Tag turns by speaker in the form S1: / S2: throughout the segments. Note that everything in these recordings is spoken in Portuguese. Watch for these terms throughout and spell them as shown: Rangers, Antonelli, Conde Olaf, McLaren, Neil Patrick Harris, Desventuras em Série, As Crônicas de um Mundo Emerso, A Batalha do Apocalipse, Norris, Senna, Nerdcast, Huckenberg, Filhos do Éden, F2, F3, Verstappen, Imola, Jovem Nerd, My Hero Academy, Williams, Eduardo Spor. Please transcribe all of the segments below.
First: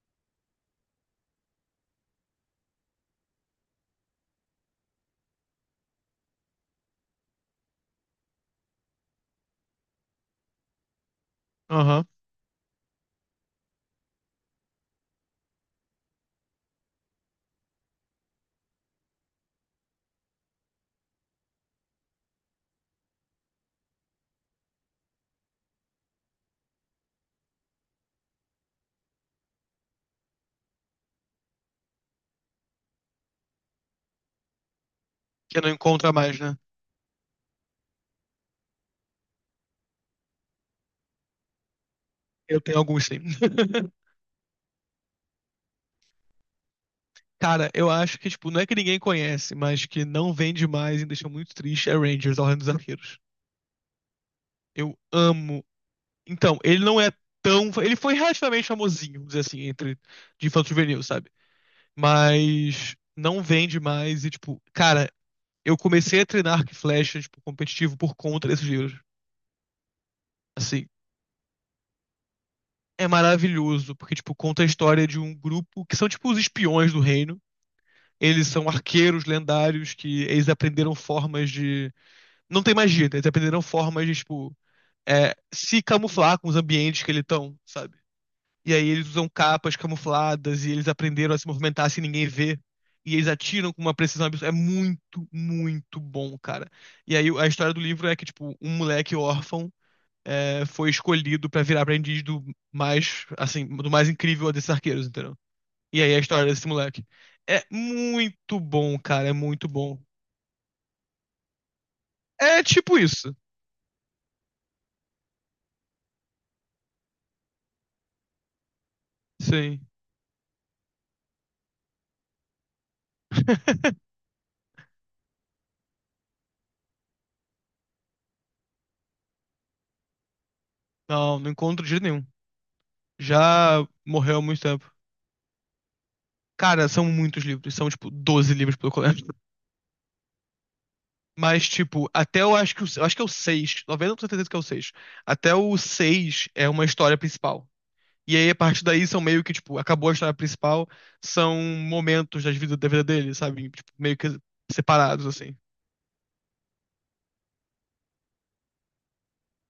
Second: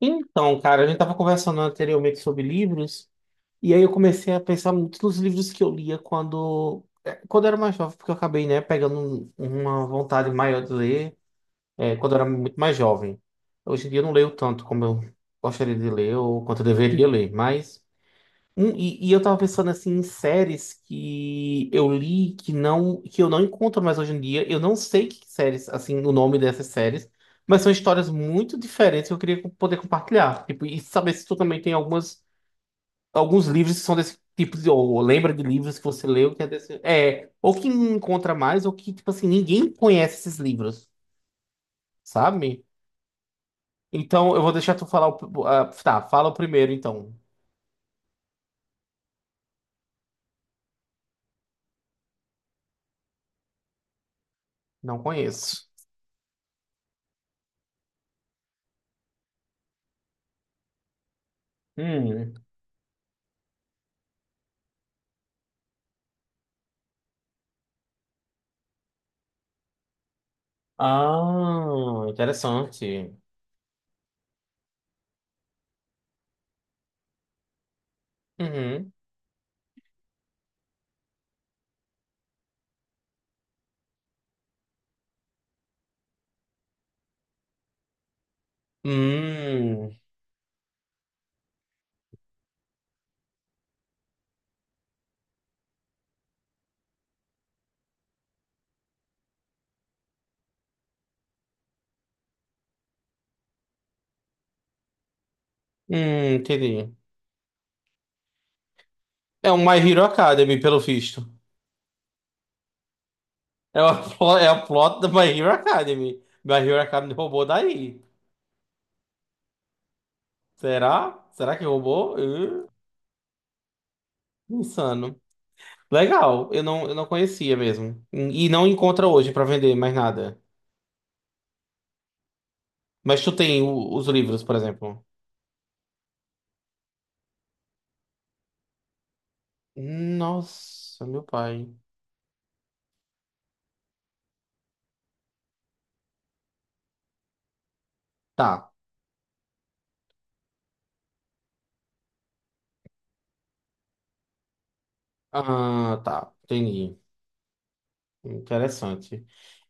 S1: Então, cara, a gente tava conversando anteriormente sobre livros, e aí eu comecei a pensar muito nos livros que eu lia quando, quando eu era mais jovem, porque eu acabei, né, pegando uma vontade maior de ler,
S2: Aham.
S1: quando eu era muito mais jovem. Hoje em dia eu não leio tanto como eu gostaria de ler ou quanto eu deveria ler, mas. E eu tava pensando assim em séries que eu li que eu não encontro mais hoje em dia. Eu não sei que séries, assim, o nome dessas séries, mas são histórias muito diferentes que eu queria poder compartilhar. Tipo, e saber se tu também tem algumas alguns livros que são desse tipo de, ou lembra de
S2: Que não
S1: livros que você
S2: encontra
S1: leu
S2: mais,
S1: que é
S2: né?
S1: desse, ou que encontra mais ou que tipo assim ninguém conhece esses livros,
S2: Eu
S1: sabe?
S2: tenho alguns sim.
S1: Então eu vou deixar tu falar ah, tá, fala o primeiro então.
S2: Cara, eu acho que, tipo, não é que ninguém conhece, mas que não vende mais e deixa muito triste é Rangers, a Ordem dos Arqueiros. Eu
S1: Não
S2: amo.
S1: conheço.
S2: Então, ele não é tão. Ele foi relativamente famosinho, vamos dizer assim, entre de infanto juvenil, sabe? Mas não vende mais e, tipo, cara, eu comecei a treinar arco e flecha, tipo, competitivo por conta desses livros. Assim,
S1: Ah,
S2: é
S1: interessante.
S2: maravilhoso, porque, tipo, conta a história de um grupo que são, tipo, os espiões do reino. Eles são
S1: Uhum.
S2: arqueiros lendários que eles aprenderam formas de. Não tem magia, né? Eles aprenderam formas de, tipo, se camuflar com os ambientes que eles estão, sabe? E aí eles usam capas
S1: Hum,
S2: camufladas e eles aprenderam a se movimentar sem ninguém ver. E eles atiram com uma precisão absurda. É muito, muito bom, cara. E aí a história do livro é que, tipo, um moleque órfão foi escolhido pra virar aprendiz do mais, assim, do mais incrível desses arqueiros, entendeu? E aí a história desse
S1: entendi.
S2: moleque. É muito bom, cara, é
S1: É um
S2: muito
S1: My
S2: bom.
S1: Hero Academy, pelo visto.
S2: É tipo isso.
S1: É o é o plot do My Hero Academy. My Hero Academy roubou daí.
S2: Sim.
S1: Será? Será que roubou? Insano. Legal, eu não conhecia mesmo. E não encontra hoje pra vender mais nada.
S2: Não, não encontro de jeito nenhum.
S1: Mas tu tem
S2: Já
S1: os
S2: morreu há
S1: livros, por
S2: muito tempo.
S1: exemplo.
S2: Cara, são muitos livros, são tipo 12 livros pelo colégio.
S1: Nossa, meu
S2: Mas
S1: pai.
S2: tipo, até eu acho que o, eu acho que é o 6, 90% certeza que é o 6. Até o 6 é uma história principal. E aí a
S1: Tá.
S2: partir daí são meio que tipo, acabou a história principal, são momentos das vida, da vida dele, sabe? Tipo, meio que separados assim.
S1: Ah, tá. Entendi. Interessante.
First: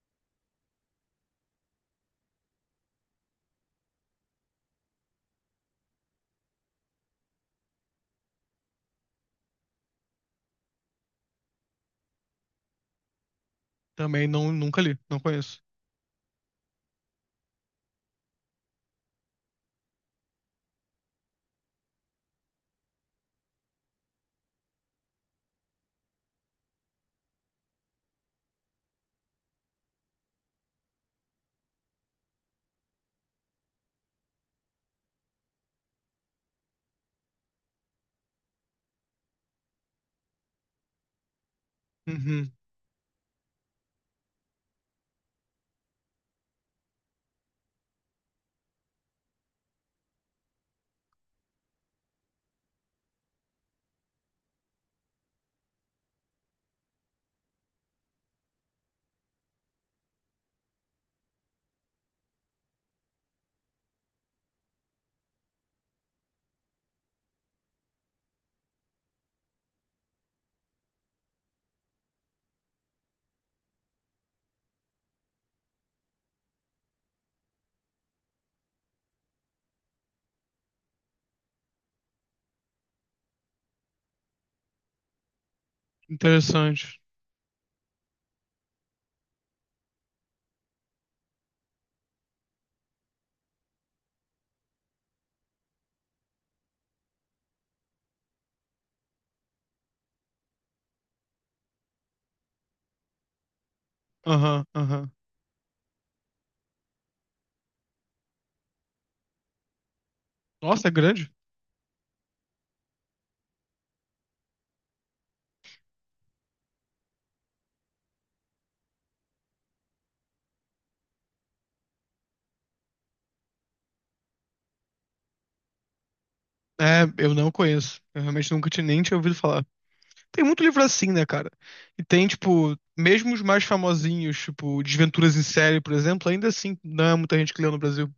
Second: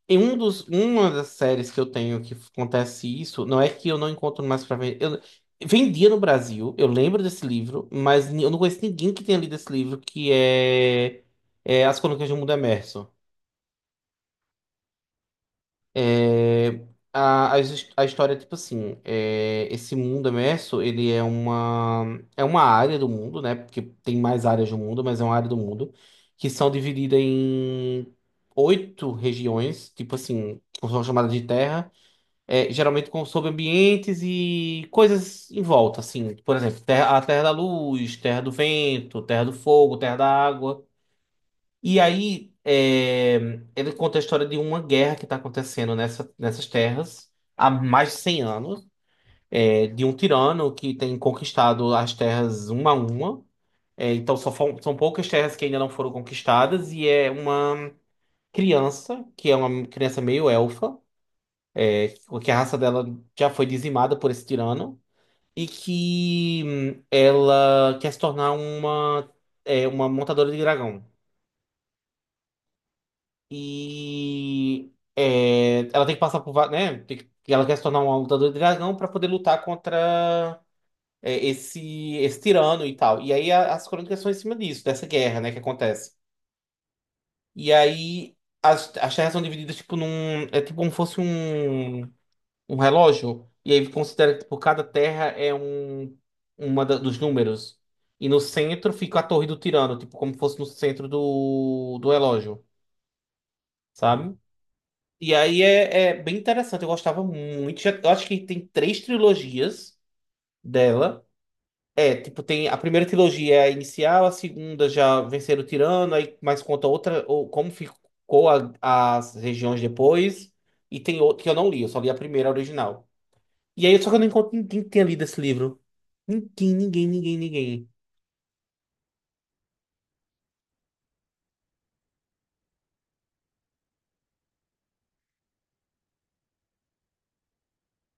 S1: Em uma das séries que eu tenho que acontece isso, não é que eu não encontro mais pra vender. Eu vendia no Brasil, eu lembro desse livro, mas eu não conheço ninguém que tenha lido esse livro, é As Crônicas de um Mundo Emerso.
S2: Também não nunca li, não conheço.
S1: É, a história é tipo assim, é, esse mundo emerso, é uma área do mundo, né? Porque tem mais áreas do mundo, mas é uma área do mundo, que são divididas em oito regiões, tipo assim, são chamadas de terra. É, geralmente com, sobre ambientes e coisas em volta, assim. Por exemplo, a terra da luz, terra do vento, terra do fogo, terra da água. E
S2: Uhum.
S1: aí, é, ele conta a história de uma guerra que está acontecendo nessas terras há mais de 100 anos, é, de um tirano que tem conquistado as terras uma a uma. É, então, são poucas terras que ainda não foram conquistadas, e é uma criança, que é uma criança meio elfa, é, que a raça dela já foi dizimada por esse tirano. E que ela quer se tornar uma montadora de dragão. E é, ela tem que passar por, né? Ela quer se tornar uma lutadora de dragão para poder lutar contra esse tirano e tal. E aí as crônicas são em cima disso, dessa guerra, né, que acontece.
S2: Interessante.
S1: E aí as terras são divididas tipo num, é tipo como fosse um relógio, e aí considera que por cada terra é um dos números. E no centro fica a torre do tirano, tipo, como fosse no centro do relógio, sabe?
S2: Aham, aham.
S1: E aí é, é bem interessante, eu gostava muito. Eu acho que tem três trilogias
S2: Nossa, é
S1: dela.
S2: grande?
S1: É, tipo, tem a primeira trilogia é a inicial, a segunda já venceram o tirano, aí mais conta outra, ou como ficou as regiões depois. E tem outro que eu não li, eu só li a primeira original. E aí, só que eu não encontro ninguém que tenha lido esse livro. Ninguém,
S2: É,
S1: ninguém,
S2: eu
S1: ninguém,
S2: não
S1: ninguém.
S2: conheço. Eu realmente nunca tinha, nem tinha ouvido falar. Tem muito livro assim, né, cara? E tem, tipo, mesmo os mais famosinhos, tipo, Desventuras em Série, por exemplo, ainda assim, não é muita gente que leu no Brasil.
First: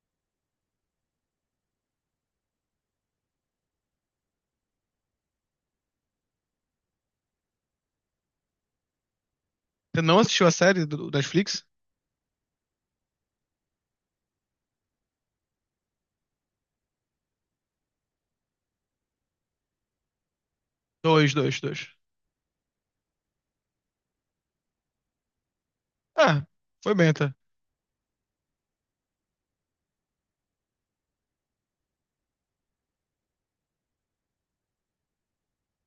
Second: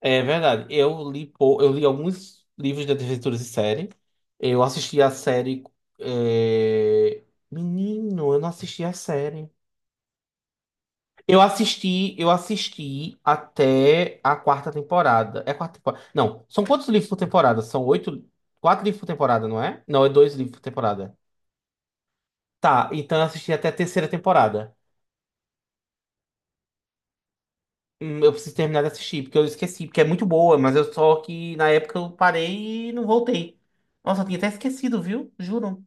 S1: É verdade. Eu li alguns livros de aventuras em Série. Eu assisti a série. é, Menino, eu não assisti a série.
S2: Você não assistiu a série do, da
S1: Eu
S2: Netflix?
S1: assisti, até a quarta temporada. É a quarta temporada. Não, são quantos livros por temporada? São oito. Quatro livros por temporada, não é? Não, é dois livros por temporada.
S2: Dois, dois, dois.
S1: Tá, então eu assisti até a terceira temporada.
S2: Ah, foi bem até.
S1: Eu preciso terminar de assistir, porque eu esqueci, porque é muito boa, mas eu só que na época eu parei e não voltei. Nossa, eu tinha até esquecido, viu? Juro.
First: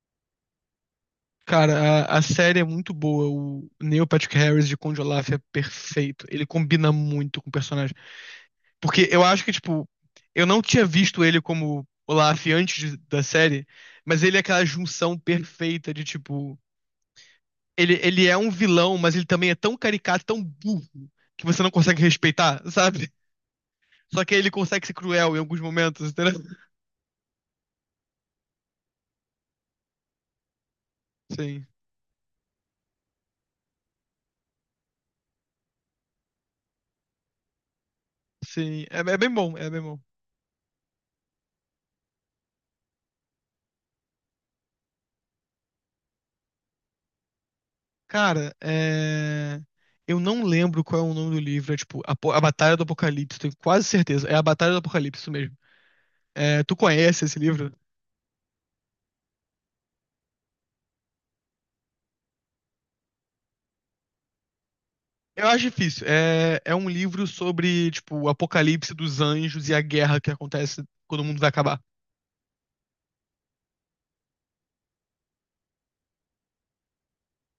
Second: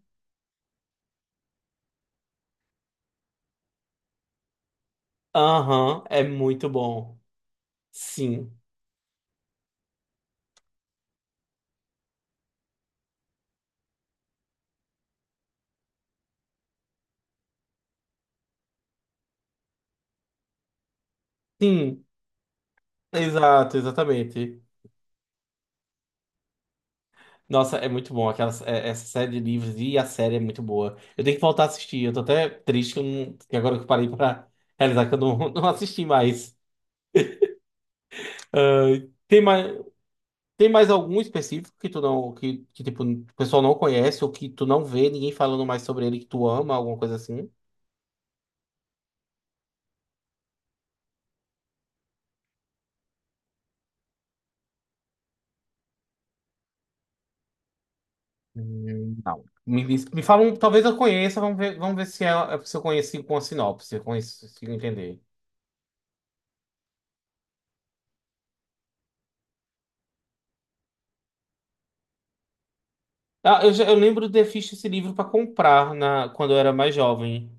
S2: Cara, a série é muito boa. O Neil Patrick Harris de Conde Olaf é
S1: Aham, é
S2: perfeito. Ele
S1: muito
S2: combina
S1: bom.
S2: muito com o personagem.
S1: Sim.
S2: Porque eu acho que, tipo, eu não tinha visto ele como Olaf antes da série, mas ele é aquela junção perfeita de, tipo, ele é um vilão, mas ele também é tão caricato, tão burro, que você não consegue
S1: Sim,
S2: respeitar, sabe?
S1: exato,
S2: Só que ele
S1: exatamente.
S2: consegue ser cruel em alguns momentos, entendeu?
S1: Nossa, é muito bom. Aquela, essa série de livros e a série é muito boa. Eu tenho que voltar
S2: Sim,
S1: a assistir. Eu tô até triste que, eu não- que agora que eu parei pra realizar que eu não, não assisti mais. Ah,
S2: sim. É, é bem
S1: tem
S2: bom, é
S1: mais.
S2: bem bom.
S1: Tem mais algum específico que tu não, que tipo, o pessoal não conhece ou que tu não vê ninguém falando mais sobre ele que tu ama, alguma coisa assim?
S2: Cara, é... eu não lembro qual é o nome do livro, é tipo, A Batalha do Apocalipse, tenho quase certeza. É A Batalha do Apocalipse, isso mesmo. É, tu conhece esse livro?
S1: Não. Me fala um, talvez eu conheça, vamos ver se, se eu conheci com a sinopse, se eu consigo entender.
S2: Eu acho difícil. É, é um livro sobre, tipo, o apocalipse dos anjos e a guerra que acontece quando o mundo vai acabar.
S1: Ah, eu lembro de ter visto esse livro para comprar na, quando eu era mais jovem.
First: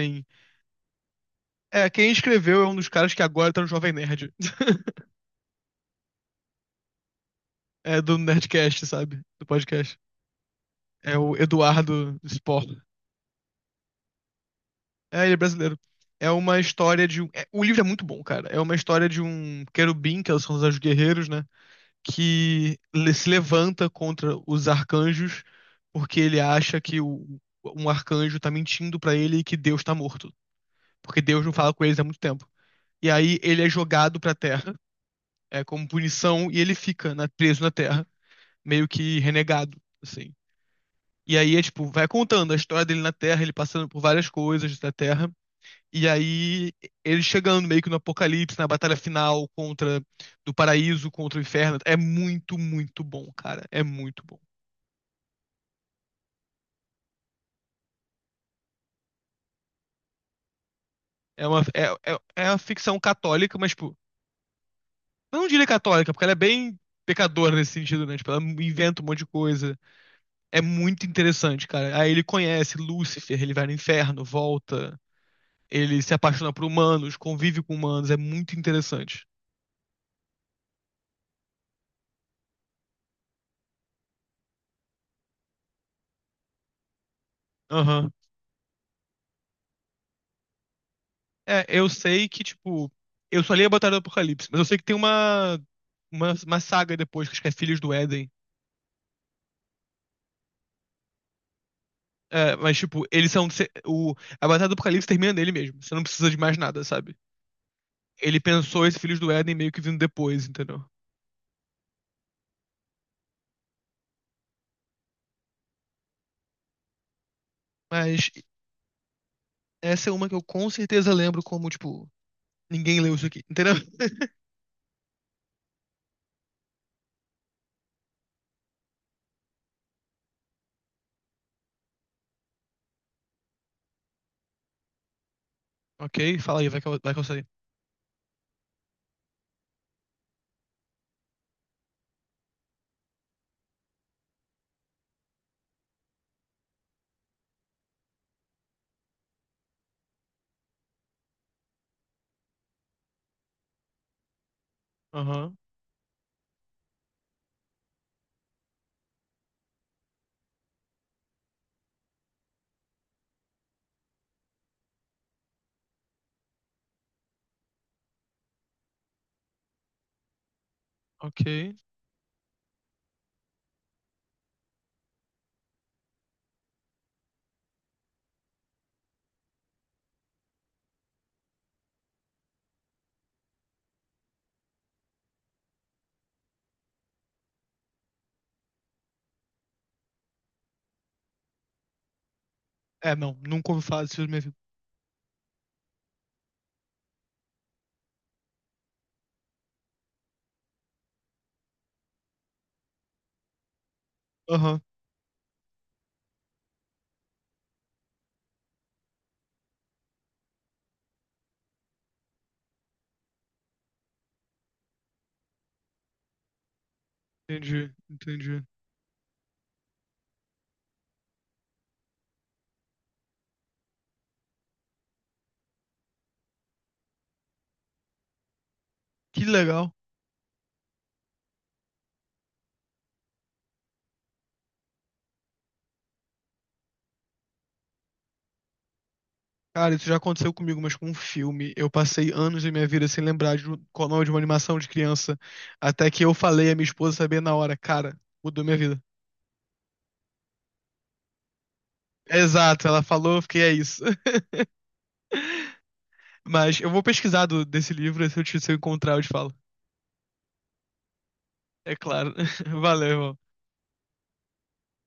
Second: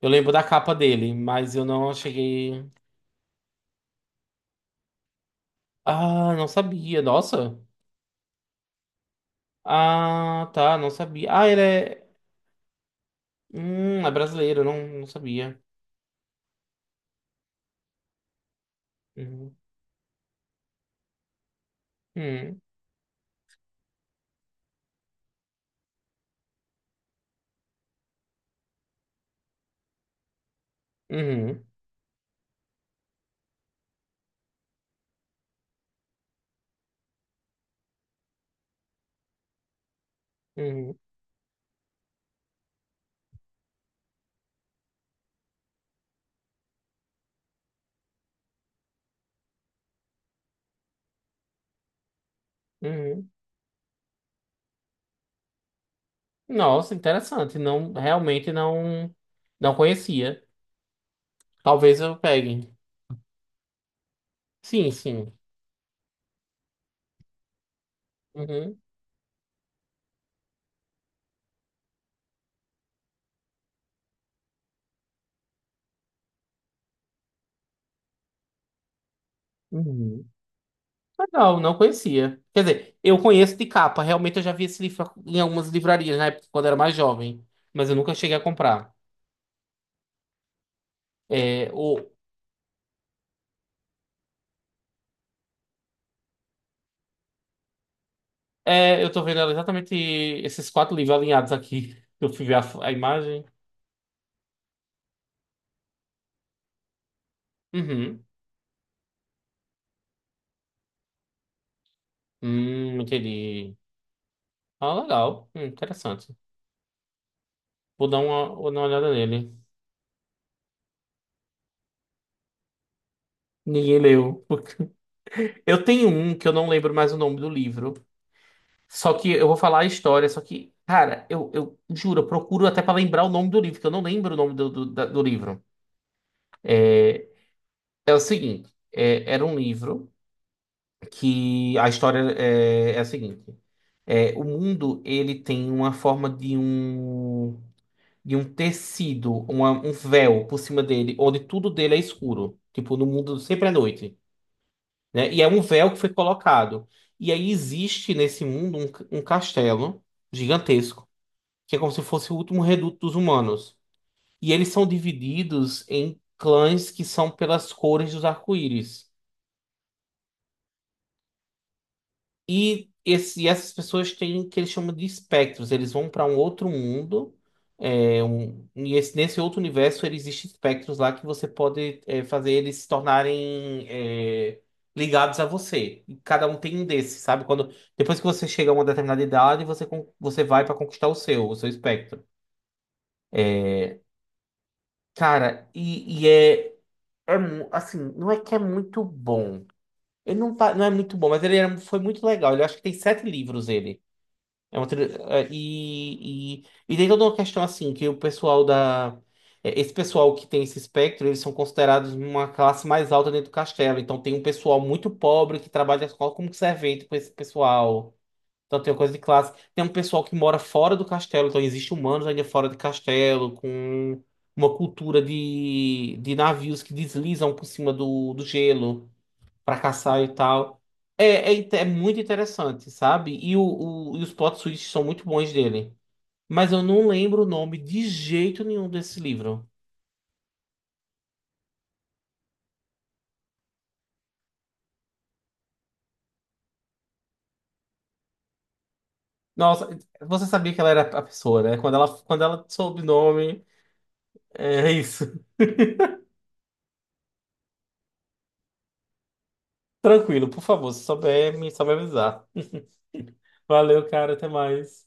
S1: Eu lembro da capa dele, mas eu
S2: É,
S1: não
S2: quem escreveu é
S1: cheguei.
S2: um dos caras que agora tá no Jovem Nerd.
S1: Ah, não sabia, nossa.
S2: É do Nerdcast, sabe? Do podcast.
S1: Ah, tá, não
S2: É
S1: sabia.
S2: o
S1: Ah, ele é.
S2: Eduardo Spor.
S1: É brasileiro, não, não
S2: É, ele é
S1: sabia.
S2: brasileiro. É uma história de um. O livro é muito bom, cara. É uma história de
S1: Uhum.
S2: um querubim, que são os anjos guerreiros, né?
S1: Hum.
S2: Se levanta contra os arcanjos porque ele acha que o, um arcanjo tá mentindo pra ele e que Deus tá morto. Porque Deus não
S1: Uhum,
S2: fala com eles há muito tempo. E aí ele é jogado pra Terra, é como punição, e ele fica preso na Terra, meio que renegado, assim.
S1: uhum,
S2: E aí é tipo, vai contando a história dele na Terra, ele passando por várias coisas da Terra, e aí ele chegando meio que no apocalipse, na batalha final contra do paraíso contra o inferno. É muito, muito bom,
S1: uhum.
S2: cara. É muito bom.
S1: Nossa, interessante. Não, realmente não conhecia.
S2: É uma,
S1: Talvez
S2: é,
S1: eu
S2: é uma
S1: pegue.
S2: ficção católica, mas, tipo,
S1: Sim, sim.
S2: eu não diria católica, porque ela é bem pecadora nesse sentido, né? Tipo, ela
S1: Uhum,
S2: inventa um monte de coisa. É muito interessante, cara. Aí ele conhece Lúcifer, ele vai no inferno, volta, ele se apaixona por humanos, convive com humanos, é muito interessante.
S1: uhum. Legal, não conhecia. Quer dizer, eu conheço de capa. Realmente eu já vi esse livro em algumas livrarias na época, quando era mais jovem. Mas eu
S2: Aham.
S1: nunca cheguei a comprar.
S2: É,
S1: É,
S2: eu
S1: o,
S2: sei que, tipo, eu só li a Batalha do Apocalipse, mas eu sei que tem uma saga depois, que acho que é Filhos do Éden.
S1: eu tô vendo exatamente esses quatro livros alinhados aqui. Eu fui ver
S2: É, mas,
S1: a
S2: tipo, eles
S1: imagem.
S2: são. O, a Batalha do Apocalipse termina nele mesmo. Você não precisa de mais nada, sabe?
S1: Uhum.
S2: Ele pensou esse Filhos do Éden meio que vindo depois, entendeu?
S1: Entendi. Ah, legal. Interessante.
S2: Mas
S1: Vou dar uma olhada nele.
S2: essa é uma que eu com certeza lembro como, tipo, ninguém leu isso aqui, entendeu?
S1: Ninguém leu. Eu tenho um que eu não lembro mais o nome do livro. Só que eu vou falar a história. Só que, cara, eu juro, eu procuro até pra lembrar o nome do livro, que eu não lembro o nome do livro.
S2: Ok, fala aí, vai que eu sei.
S1: É o seguinte: é, era um livro que a história é a seguinte: é, o mundo ele tem uma forma de um tecido, um véu por cima dele, onde tudo dele é escuro. Tipo, no mundo sempre é noite. Né? E é
S2: Aham,
S1: um véu que foi colocado. E aí existe nesse mundo um castelo gigantesco, que é como se fosse o último reduto dos humanos. E eles são divididos em clãs que são pelas cores dos arco-íris.
S2: ok.
S1: E, esse, e essas pessoas têm o que eles chamam de espectros. Eles vão para um outro mundo. Nesse outro universo ele existe espectros lá que você pode fazer eles se tornarem ligados a você. E cada um tem um desses, sabe? Quando, depois que você chega a uma determinada idade, você vai para conquistar o seu espectro.
S2: É, não, nunca ouvi falar disso na minha vida.
S1: Cara, é assim, não é que é muito bom. Ele não, tá- não é muito bom, mas foi muito legal. Ele acho que tem sete livros ele. É
S2: Aham,
S1: uma e tem toda uma questão assim, que o pessoal da. Esse pessoal que tem esse espectro, eles são considerados uma classe mais alta dentro do castelo. Então tem um pessoal muito pobre que trabalha só como servente com esse pessoal.
S2: entendi.
S1: Então tem uma coisa de classe. Tem um pessoal que mora fora do castelo, então existem humanos ainda fora do castelo, com uma cultura de navios que deslizam por cima do gelo
S2: Que
S1: pra
S2: legal.
S1: caçar e tal. É, é muito interessante, sabe? E os plot twists são muito bons dele. Mas eu não lembro o nome de jeito nenhum desse livro.
S2: Cara, isso já aconteceu comigo, mas com um filme. Eu passei anos da minha vida sem lembrar de um, qual o nome de uma animação de criança. Até que eu falei a minha esposa sabia na hora. Cara, mudou minha vida.
S1: Nossa, você sabia que ela era a pessoa, né? Quando ela
S2: Exato, ela
S1: soube o
S2: falou, eu fiquei,
S1: nome,
S2: é isso.
S1: é isso.
S2: Mas eu vou pesquisar desse livro, se eu encontrar, eu te falo.
S1: Tranquilo, por favor, se souber, só me
S2: É claro.
S1: avisar.
S2: Valeu, irmão.
S1: Valeu, cara, até mais.